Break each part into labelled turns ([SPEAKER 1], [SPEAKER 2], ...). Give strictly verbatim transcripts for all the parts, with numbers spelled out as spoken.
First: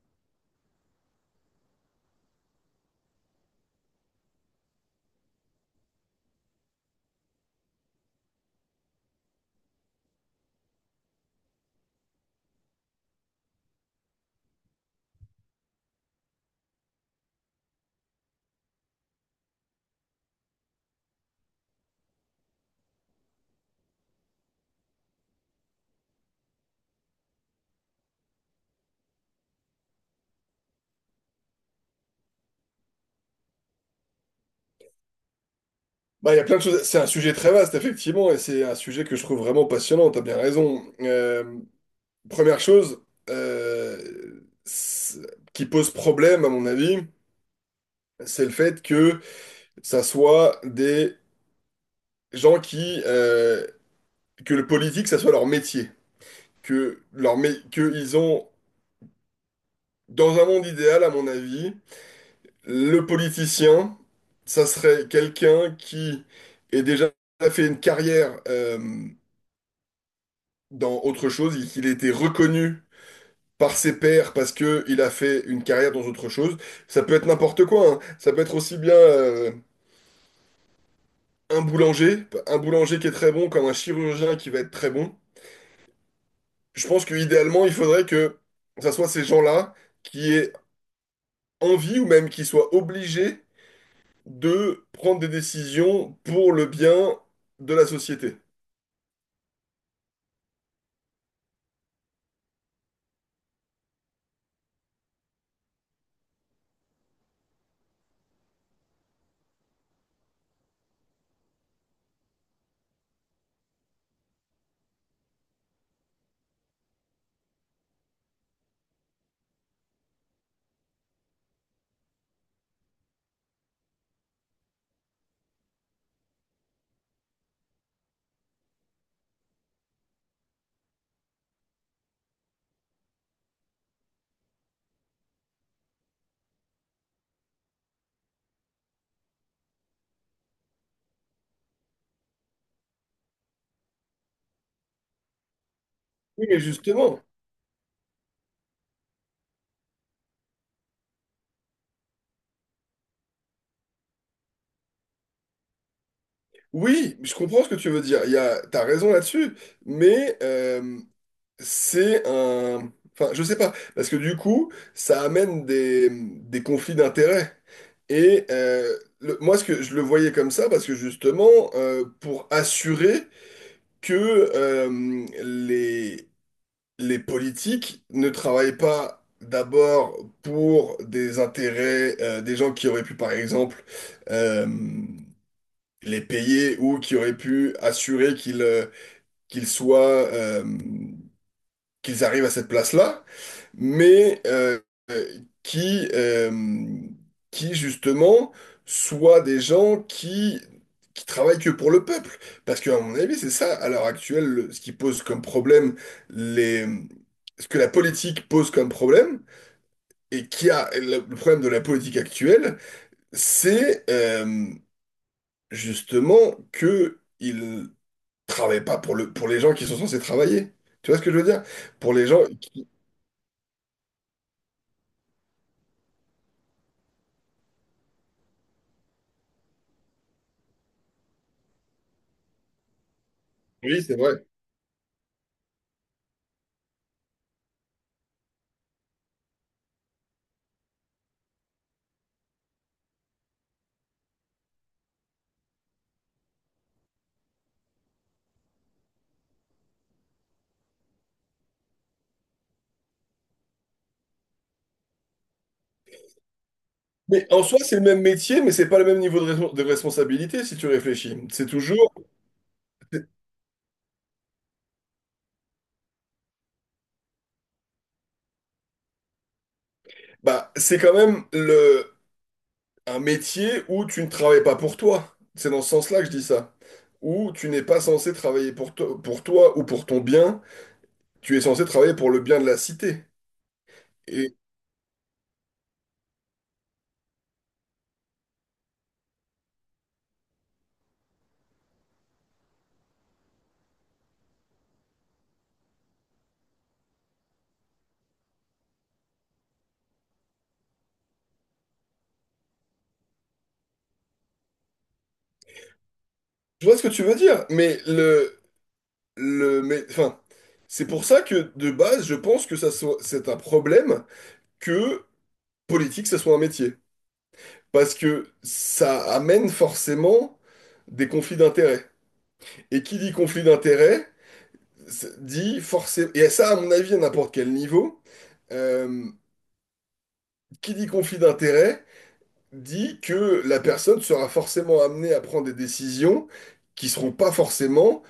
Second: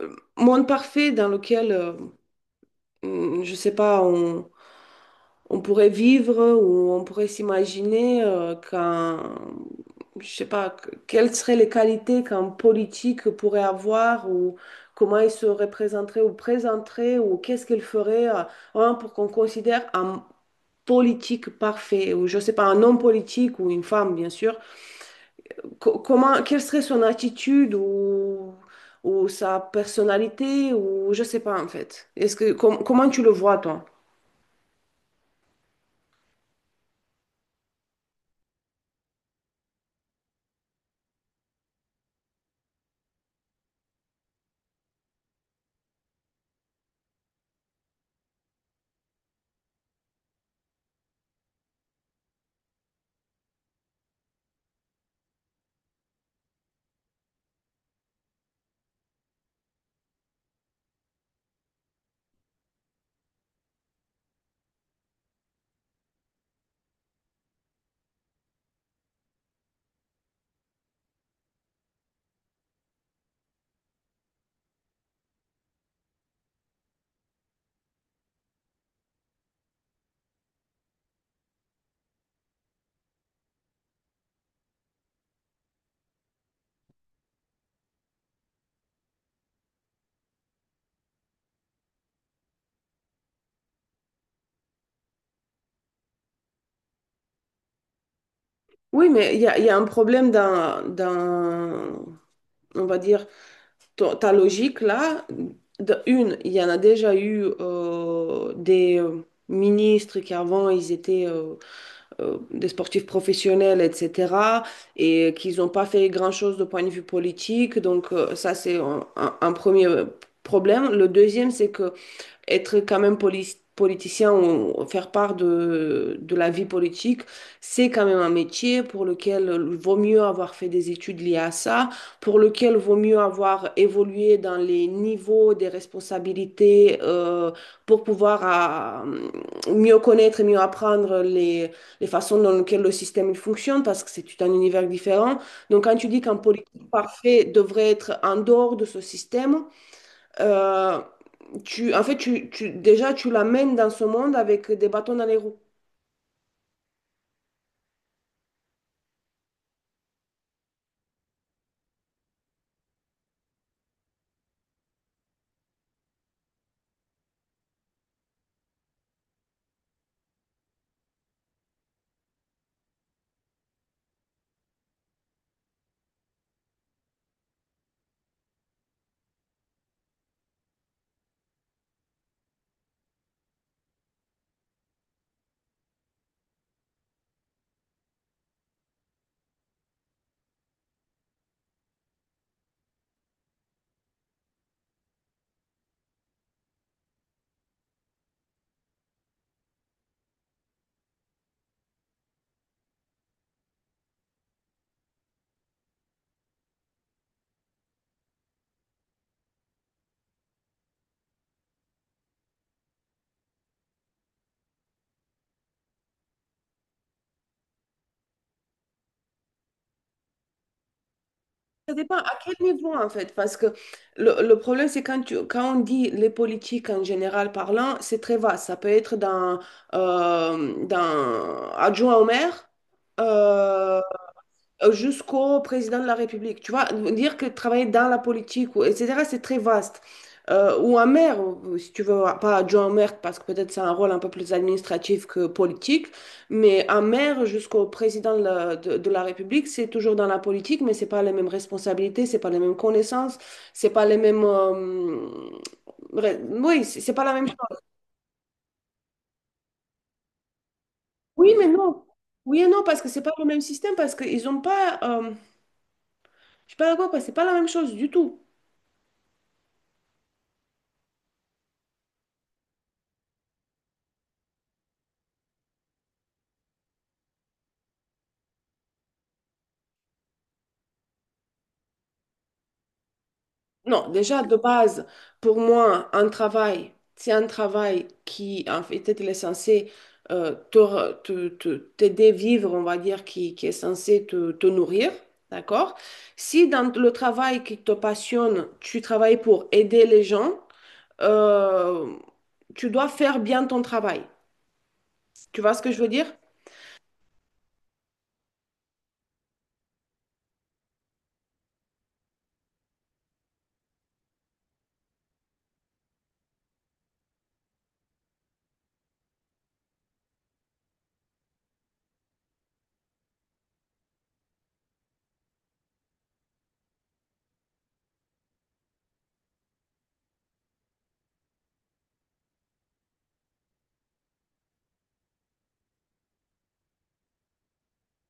[SPEAKER 1] Euh, monde parfait dans lequel, euh, mm, je sais pas, on, on pourrait vivre ou on pourrait s'imaginer euh, qu'un, je sais pas, que- quelles seraient les qualités qu'un politique pourrait avoir ou comment il se représenterait ou présenterait ou qu'est-ce qu'il ferait euh, vraiment pour qu'on considère un politique parfait ou je sais pas, un homme politique ou une femme, bien sûr, co- comment, quelle serait son attitude ou, ou sa personnalité ou je sais pas en fait. Est-ce que, com- comment tu le vois, toi?
[SPEAKER 2] Bah, il y a plein de choses. C'est un sujet très vaste, effectivement, et c'est un sujet que je trouve vraiment passionnant. T'as bien raison. Euh, première chose euh, c'est- qui pose problème, à mon avis, c'est le fait que ça soit des gens qui, euh, que le politique, ça soit leur métier, que leur mé- que ils ont dans un monde idéal, à mon avis, le politicien, ça serait quelqu'un qui est déjà fait une carrière. Euh, dans autre chose, il qu'il a été reconnu par ses pairs parce que il a fait une carrière dans autre chose. Ça peut être n'importe quoi, hein. Ça peut être aussi bien euh, un boulanger, un boulanger qui est très bon, comme un chirurgien qui va être très bon. Je pense que idéalement, il faudrait que ça soit ces gens-là qui aient envie ou même qui soient obligés de prendre des décisions pour le bien de la société.
[SPEAKER 1] Oui, mais il y a, il y a un problème dans, dans, on va dire, ta ta logique là. De une, il y en a déjà eu euh, des euh, ministres qui avant, ils étaient euh, euh, des sportifs professionnels, et cetera, et qu'ils n'ont pas fait grand-chose de point de vue politique. Donc euh, ça, c'est un, un- un premier problème. Le deuxième, c'est que être quand même poli- politicien ou faire part de, de la vie politique, c'est quand même un métier pour lequel il vaut mieux avoir fait des études liées à ça, pour lequel il vaut mieux avoir évolué dans les niveaux des responsabilités euh, pour pouvoir à, mieux connaître et mieux apprendre les, les façons dans lesquelles le système il fonctionne, parce que c'est tout un univers différent. Donc quand tu dis qu'un
[SPEAKER 2] Oui, mais
[SPEAKER 1] politique
[SPEAKER 2] justement.
[SPEAKER 1] parfait devrait être en dehors de ce système, euh, tu, en fait, tu, tu, déjà, tu l'amènes dans ce monde avec des bâtons dans les roues.
[SPEAKER 2] Oui, je comprends ce que tu veux dire. Il y a, t'as raison là-dessus, mais euh, c'est un... Enfin, je sais pas, parce que du coup, ça amène des, des conflits d'intérêts. Et euh, le- moi, ce que je le voyais comme ça, parce que justement, euh, pour assurer que euh, les, les politiques ne travaillent pas d'abord pour des intérêts euh, des gens qui auraient pu, par exemple, euh, les payer ou qui auraient pu assurer qu'ils euh, qu'ils soient, euh, qu'ils arrivent à cette place-là mais euh, qui, euh, qui justement soient des gens qui, qui travaillent que pour le peuple. Parce qu'à mon avis, c'est ça, à l'heure actuelle, le- ce qui pose comme problème les... ce que la politique pose comme problème, et qui a le le problème de la politique actuelle, c'est euh, justement que ils travaillent pas pour le, pour les gens qui sont censés travailler. Tu vois ce que je veux dire?
[SPEAKER 1] Ça
[SPEAKER 2] Pour
[SPEAKER 1] dépend
[SPEAKER 2] les
[SPEAKER 1] à
[SPEAKER 2] gens
[SPEAKER 1] quel
[SPEAKER 2] qui...
[SPEAKER 1] niveau, en fait, parce que le, le problème, c'est quand, tu, quand on dit les politiques en général parlant, c'est très vaste. Ça peut être d'un euh, d'un adjoint au maire, euh,
[SPEAKER 2] Oui, c'est vrai.
[SPEAKER 1] euh, jusqu'au président de la République. Tu vois, dire que travailler dans la politique, ou, et cetera, c'est très vaste. Euh, ou un maire, ou- si tu veux, pas adjoint au maire, parce que peut-être c'est un rôle un peu plus administratif que politique, mais un maire jusqu'au président de la, de- de la République, c'est toujours dans la politique, mais c'est pas les mêmes responsabilités, c'est pas les mêmes connaissances, c'est pas les mêmes... euh, re- oui, c'est c'est pas la
[SPEAKER 2] Mais
[SPEAKER 1] même
[SPEAKER 2] en
[SPEAKER 1] chose.
[SPEAKER 2] soi, c'est le même métier, mais c'est pas le même niveau de, respons- de responsabilité si tu réfléchis.
[SPEAKER 1] Oui,
[SPEAKER 2] C'est
[SPEAKER 1] mais non.
[SPEAKER 2] toujours,
[SPEAKER 1] Oui et non, parce que c'est
[SPEAKER 2] c'est-
[SPEAKER 1] pas le même système, parce qu'ils ont pas... euh, je sais pas quoi, quoi, c'est pas la même chose du tout.
[SPEAKER 2] bah, c'est quand même le, un métier où tu ne travailles pas pour toi. C'est dans ce sens-là que je dis ça. Où tu n'es pas censé travailler pour, to- pour toi ou pour ton bien. Tu es censé travailler pour le bien de la cité.
[SPEAKER 1] Non, déjà de
[SPEAKER 2] Et
[SPEAKER 1] base, pour moi, un travail, c'est un travail qui, en fait, il est censé euh, te re- te- te- t'aider à vivre, on va dire, qui, qui est censé te, te nourrir, d'accord? Si dans le travail qui te passionne, tu travailles pour aider les gens, euh, tu dois faire bien ton travail. Tu vois ce que je veux dire?
[SPEAKER 2] je vois ce que tu veux dire, mais le, le, mais, enfin, c'est pour ça que de base, je pense que ça soit, c'est un problème que politique, ça soit un métier. Parce que ça amène forcément des conflits d'intérêts. Et qui dit conflit d'intérêts, c'est- dit forcément... Et ça, à mon avis, à n'importe quel niveau, euh, qui dit conflit d'intérêts, dit que la personne sera forcément amenée à prendre des décisions qui seront pas forcément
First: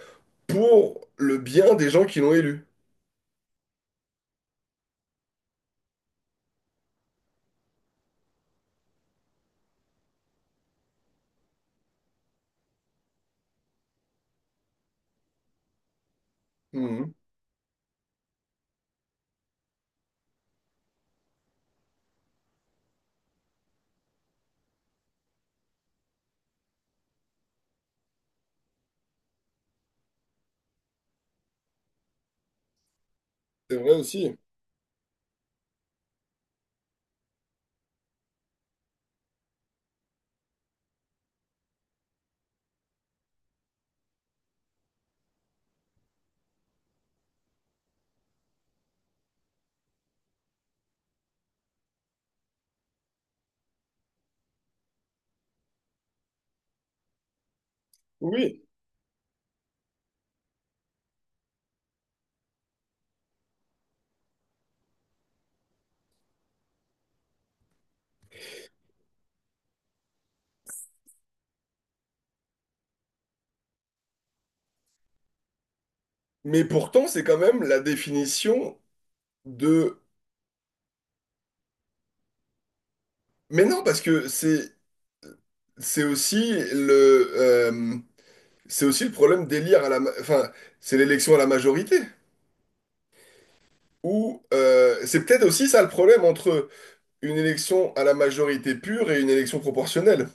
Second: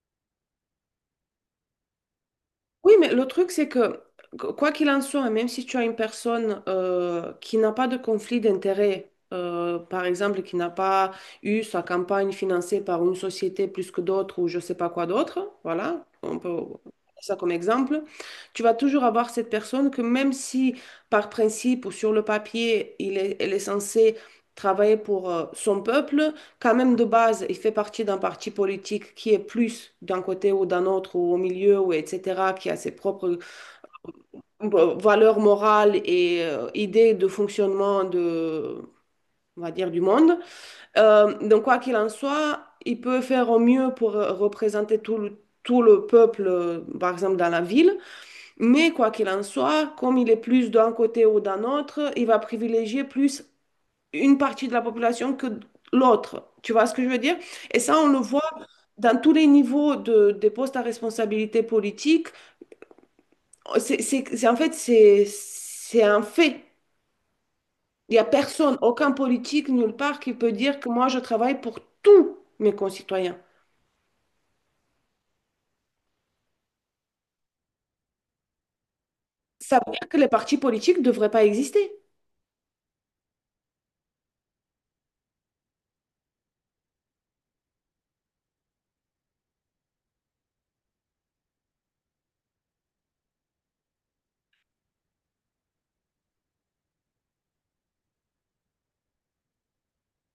[SPEAKER 2] pour le bien des gens qui l'ont élu.
[SPEAKER 1] Oui, mais le truc, c'est que, qu- quoi qu'il en soit, même si tu as une personne euh, qui n'a pas de conflit d'intérêt, euh, par exemple, qui n'a pas eu sa campagne financée par une société plus que d'autres ou je sais pas quoi d'autre, voilà, on peut prendre
[SPEAKER 2] Mhm.
[SPEAKER 1] ça comme exemple, tu vas toujours avoir cette personne que même si par principe ou sur le papier, il est, elle est censée travailler pour euh, son peuple, quand même de base, il fait partie d'un parti politique qui est plus d'un côté ou d'un autre ou au milieu ou et cetera, qui a ses propres
[SPEAKER 2] C'est vrai aussi.
[SPEAKER 1] euh, valeurs morales et euh, idées de fonctionnement de, on va dire, du monde. Euh, donc quoi qu'il en soit, il peut faire au mieux pour euh, représenter tout le tout le peuple, euh, par exemple, dans la ville. Mais quoi qu'il en soit, comme il est plus d'un côté ou d'un autre, il va privilégier plus une partie de la population que l'autre. Tu vois ce que je veux dire? Et ça, on le voit
[SPEAKER 2] Oui.
[SPEAKER 1] dans tous les niveaux de, des postes à responsabilité politique. C'est, c'est- c'est- en fait, c'est, c'est un fait. Il n'y a personne, aucun politique, nulle part, qui peut dire que moi, je travaille pour tous mes concitoyens.
[SPEAKER 2] Mais pourtant, c'est quand même la définition
[SPEAKER 1] Ça veut
[SPEAKER 2] de...
[SPEAKER 1] dire que les partis politiques ne devraient pas exister.
[SPEAKER 2] Mais non, parce que c'est c'est aussi le... euh, c'est aussi le problème d'élire à la... ma- Enfin, c'est l'élection à la majorité. Ou euh, c'est peut-être aussi ça le problème entre une élection à la majorité pure et une élection proportionnelle.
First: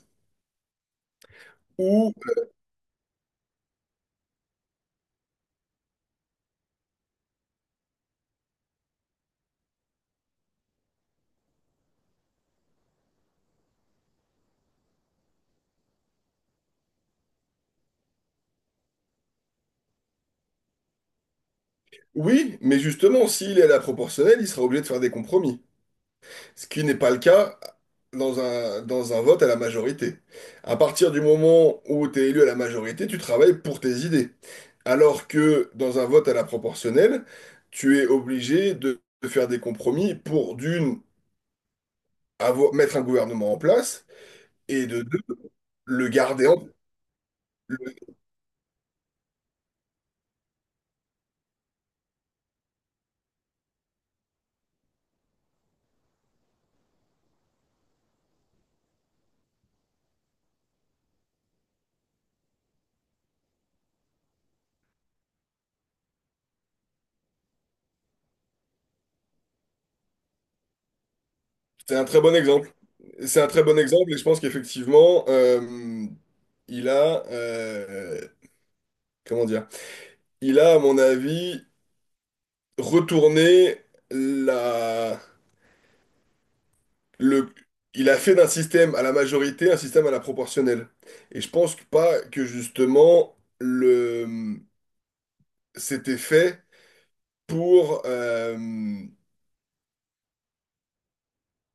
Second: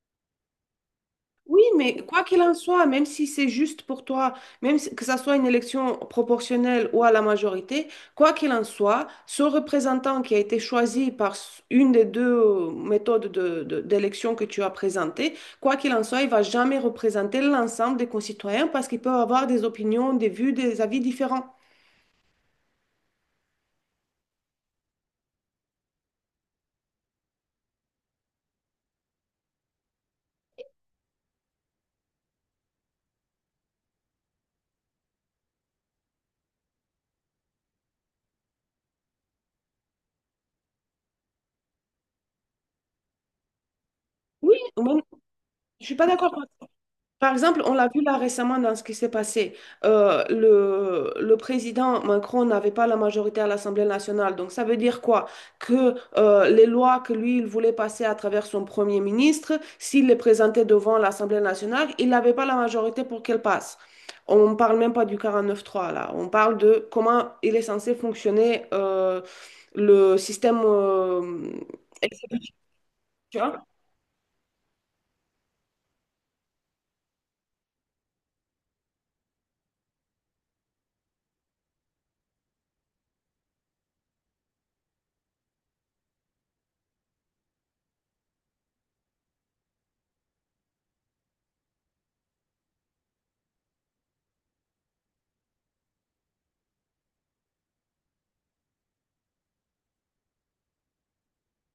[SPEAKER 1] Oui, mais
[SPEAKER 2] Ou
[SPEAKER 1] quoi qu'il en soit, même si c'est juste pour toi, même si- que ça soit une élection proportionnelle ou à la majorité, quoi qu'il en soit, ce représentant qui a été choisi par s- une des deux euh, méthodes de- de- d'élection que tu as présentées, quoi qu'il en soit, il va jamais représenter l'ensemble des concitoyens parce qu'ils peuvent avoir des opinions, des vues, des avis différents.
[SPEAKER 2] oui, mais justement, s'il est à la proportionnelle, il sera obligé de faire des compromis. Ce qui n'est pas le cas dans un, dans un vote à la majorité. À partir du moment où tu es élu à la majorité, tu travailles pour tes idées. Alors que dans un vote à la proportionnelle, tu es obligé de de faire des compromis pour d'une avoir- mettre un gouvernement en place,
[SPEAKER 1] Oui,
[SPEAKER 2] et
[SPEAKER 1] moi,
[SPEAKER 2] de deux,
[SPEAKER 1] je suis pas
[SPEAKER 2] le
[SPEAKER 1] d'accord.
[SPEAKER 2] garder en...
[SPEAKER 1] Par exemple, on l'a vu
[SPEAKER 2] le-
[SPEAKER 1] là récemment dans ce qui s'est passé. Euh, le, le président Macron n'avait pas la majorité à l'Assemblée nationale. Donc ça veut dire quoi? Que euh, les lois que lui, il voulait passer à travers son premier ministre, s'il les présentait devant l'Assemblée nationale, il n'avait pas la majorité pour qu'elles passent. On ne parle même pas du quarante-neuf trois là. On parle de comment il est censé fonctionner euh, le système. euh,
[SPEAKER 2] C'est un très bon exemple. C'est un très bon exemple, et je pense qu'effectivement, euh, il a... euh, comment dire? Il a, à mon avis, retourné la... le... Il a fait d'un système à la majorité un système à la proportionnelle. Et je pense que pas que justement, le... c'était fait pour... euh,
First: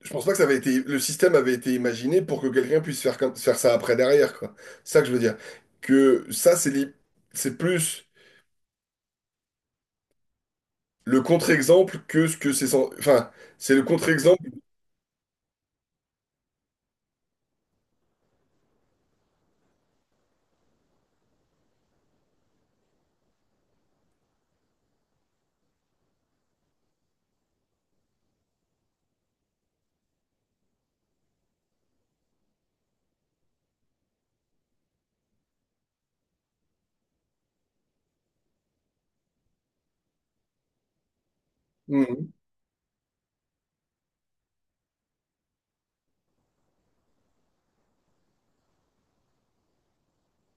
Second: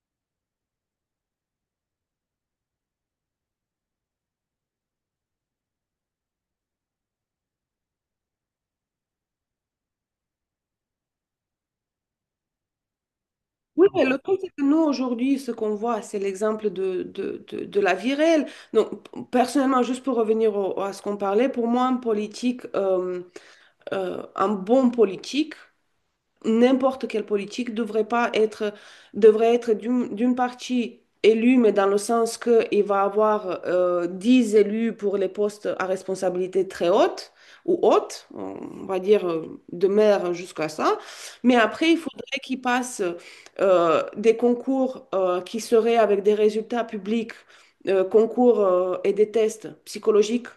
[SPEAKER 2] je pense pas que ça avait été, le système avait été imaginé pour que quelqu'un puisse faire comme, faire ça après derrière, quoi. C'est ça que je veux dire. Que ça, c'est li- c'est plus le contre-exemple que ce que c'est, sans- enfin, c'est le
[SPEAKER 1] Oui, mais le truc, c'est
[SPEAKER 2] contre-exemple.
[SPEAKER 1] que nous, aujourd'hui, ce qu'on voit, c'est l'exemple de, de, de, de la vie réelle. Donc, p- personnellement, juste pour revenir au- à ce qu'on parlait, pour moi, un politique, euh, euh, un bon politique, n'importe quelle politique devrait pas être, devrait être d'une d'une partie élue, mais dans le sens qu'il va avoir euh, dix élus pour les postes à responsabilité très haute ou haute, on va dire euh, de maire jusqu'à ça. Mais après, il
[SPEAKER 2] Mhm.
[SPEAKER 1] faudrait qu'ils passent euh, des concours euh, qui seraient avec des résultats publics, euh, concours euh, et des tests psychologiques,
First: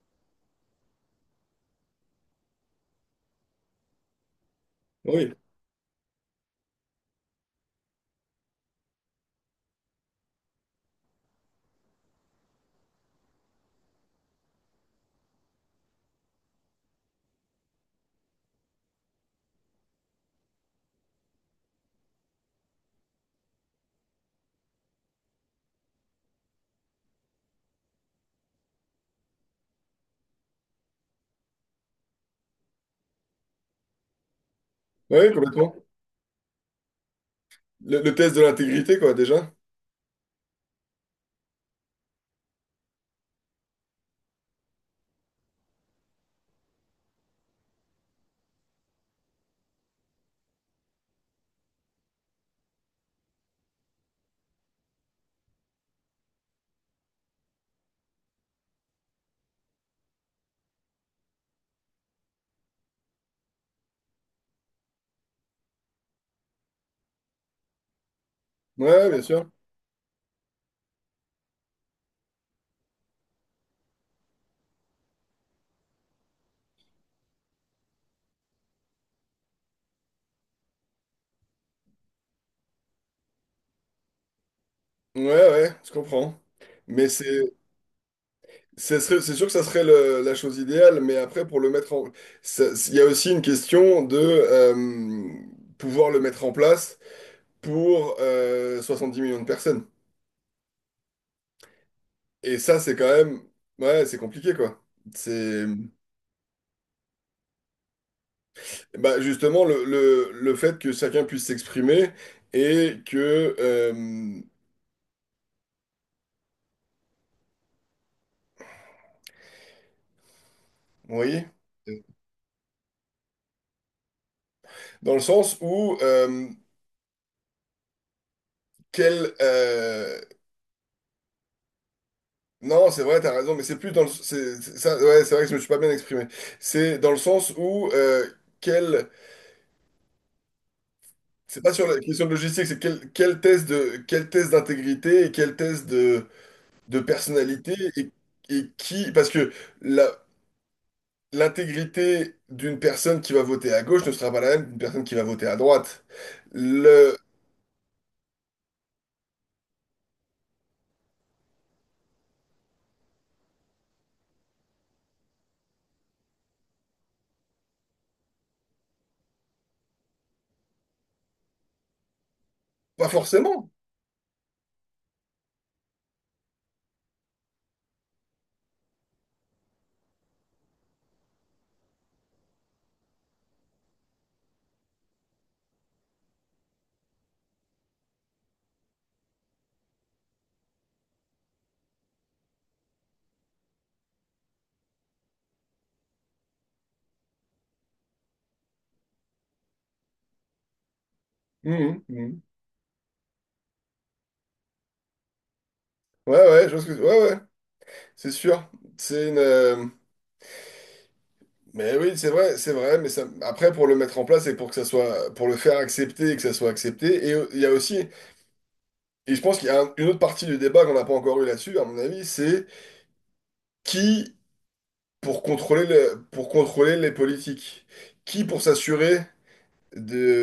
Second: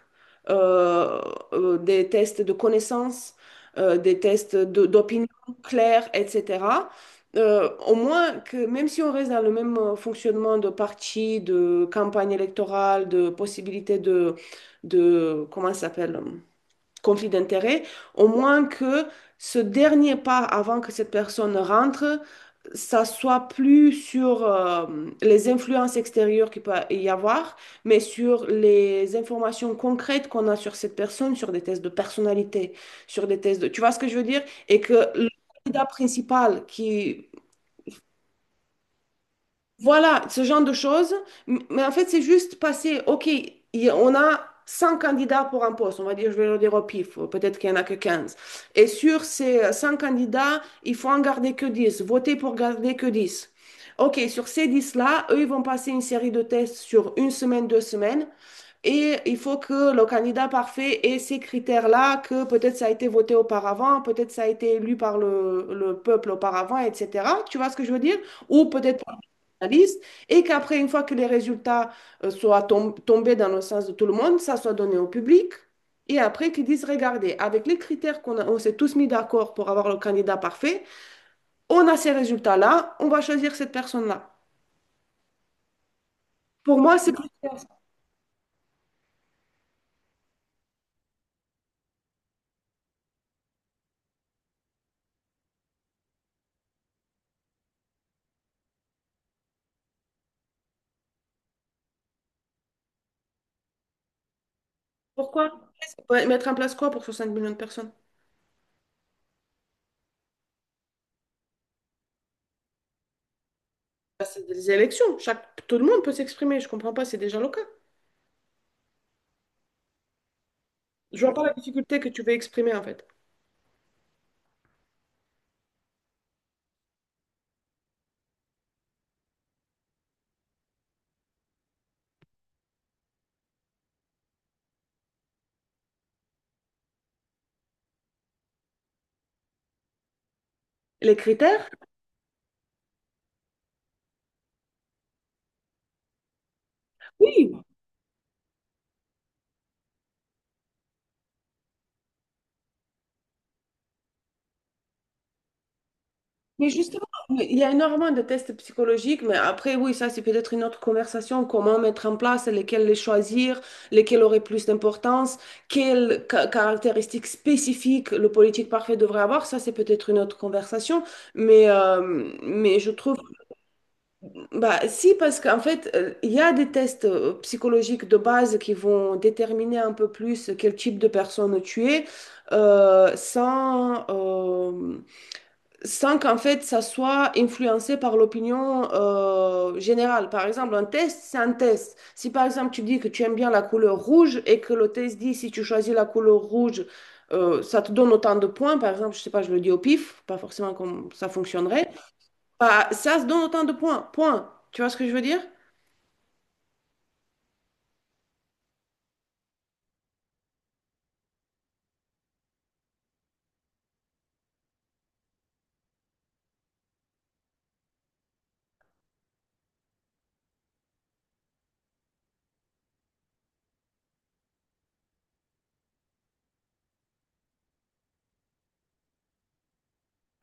[SPEAKER 1] euh, euh, des tests de connaissances, euh, des tests de- d'opinion
[SPEAKER 2] Oui,
[SPEAKER 1] clair, et cetera. Euh, au moins que même si on reste dans le même euh, fonctionnement de parti, de campagne électorale, de possibilité de, de comment ça s'appelle? Conflit d'intérêts, au moins que ce dernier pas avant que cette personne rentre, ça soit plus sur euh, les influences extérieures qu'il peut y avoir, mais sur les informations concrètes qu'on a sur cette personne, sur des tests de personnalité, sur des tests de... Tu vois ce que je veux dire? Et que le
[SPEAKER 2] oui, complètement.
[SPEAKER 1] candidat principal qui
[SPEAKER 2] Le, le test de l'intégrité, quoi, déjà.
[SPEAKER 1] voilà, ce genre de choses. M- Mais en fait, c'est juste passer, OK, il y a- on a cent candidats pour un poste, on va dire, je vais le dire au pif, peut-être qu'il n'y en a que quinze. Et sur ces cent candidats, il faut en garder que dix, voter pour garder que dix. OK, sur ces dix là eux, ils vont passer une série de tests sur une semaine, deux semaines, et il faut que le candidat parfait ait ces critères-là, que peut-être ça a été voté auparavant, peut-être ça a été élu par le, le peuple auparavant, et cetera. Tu vois ce que je veux dire? Ou peut-être
[SPEAKER 2] Ouais, bien sûr.
[SPEAKER 1] liste et qu'après, une fois que les résultats euh, soient tom- tombés dans le sens de tout le monde, ça soit donné au public. Et après, qu'ils disent, regardez, avec les critères qu'on a- on s'est tous mis d'accord pour avoir le candidat parfait, on a ces résultats-là, on va choisir cette personne-là.
[SPEAKER 2] Ouais, ouais, je comprends.
[SPEAKER 1] Pour moi,
[SPEAKER 2] Mais
[SPEAKER 1] c'est plus-
[SPEAKER 2] c'est, c'est serait- c'est sûr que ça serait le- la chose idéale, mais après, pour le mettre en, ça- il y a aussi une question de euh, pouvoir le mettre en place. Pour euh, dix millions de personnes. Et ça, c'est quand même... Ouais, c'est compliqué, quoi. C'est...
[SPEAKER 1] pourquoi? Ouais, mettre en place quoi pour soixante millions de personnes?
[SPEAKER 2] Bah, justement, le, le, le fait que chacun puisse s'exprimer et que... euh,
[SPEAKER 1] Bah,
[SPEAKER 2] vous
[SPEAKER 1] c'est des élections. Chaque... Tout le monde peut s'exprimer. Je comprends pas, c'est déjà le cas. Je vois
[SPEAKER 2] voyez?
[SPEAKER 1] pas la difficulté que tu veux exprimer en fait.
[SPEAKER 2] Dans le sens où... euh, quel... euh, non, c'est vrai, t'as raison, mais c'est plus dans le... C'est, c'est- ça, ouais, c'est vrai que je me suis pas bien exprimé. C'est dans le sens où... euh, quel...
[SPEAKER 1] Les
[SPEAKER 2] C'est
[SPEAKER 1] critères?
[SPEAKER 2] pas sur la question de logistique, c'est quel, quel test de, quel test d'intégrité et quel test de... de
[SPEAKER 1] Oui,
[SPEAKER 2] personnalité et, et qui... Parce que la- l'intégrité d'une personne qui va voter à gauche ne sera pas la même qu'une personne qui va voter à droite.
[SPEAKER 1] mais justement,
[SPEAKER 2] Le...
[SPEAKER 1] il y a énormément de tests psychologiques, mais après, oui, ça, c'est peut-être une autre conversation. Comment mettre en place, lesquels les choisir, lesquels auraient plus d'importance, quelles ca- caractéristiques spécifiques le politique parfait devrait avoir, ça, c'est peut-être une autre conversation. Mais, euh, mais je
[SPEAKER 2] Pas
[SPEAKER 1] trouve,
[SPEAKER 2] forcément.
[SPEAKER 1] bah, si, parce qu'en fait, euh, il y a des tests euh, psychologiques de base qui vont déterminer un peu plus quel type de personne tu es, euh, sans. euh, sans qu'en fait ça soit influencé par l'opinion euh, générale. Par exemple, un test, c'est un test. Si par exemple tu dis que tu aimes bien la couleur rouge et que le test dit si tu choisis la couleur rouge, euh, ça te donne autant de points, par exemple, je sais pas, je le dis au pif, pas forcément comme ça fonctionnerait,
[SPEAKER 2] Mhm, mhm.
[SPEAKER 1] bah, ça se donne autant de points, point. Tu vois ce que je veux dire?
[SPEAKER 2] Ouais, ouais, je pense que... Ouais, ouais, c'est sûr. C'est une... euh, mais oui, c'est vrai, c'est vrai, mais ça... après, pour le mettre en place et pour que ça soit... pour le faire accepter et que ça soit accepté, et euh, il y a aussi... Et je pense qu'il y a un- une autre partie du débat qu'on n'a pas encore eu là-dessus, à mon avis, c'est qui pour contrôler le, pour contrôler les politiques. Qui pour s'assurer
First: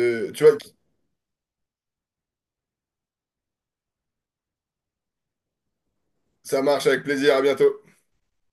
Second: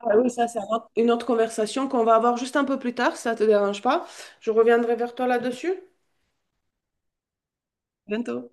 [SPEAKER 1] Ah oui,
[SPEAKER 2] Tu
[SPEAKER 1] ça,
[SPEAKER 2] vois,
[SPEAKER 1] c'est un autre- une autre conversation qu'on va avoir juste un peu plus tard, si ça te dérange pas. Je reviendrai vers toi là-dessus.
[SPEAKER 2] ça marche avec plaisir, à bientôt.
[SPEAKER 1] Bientôt.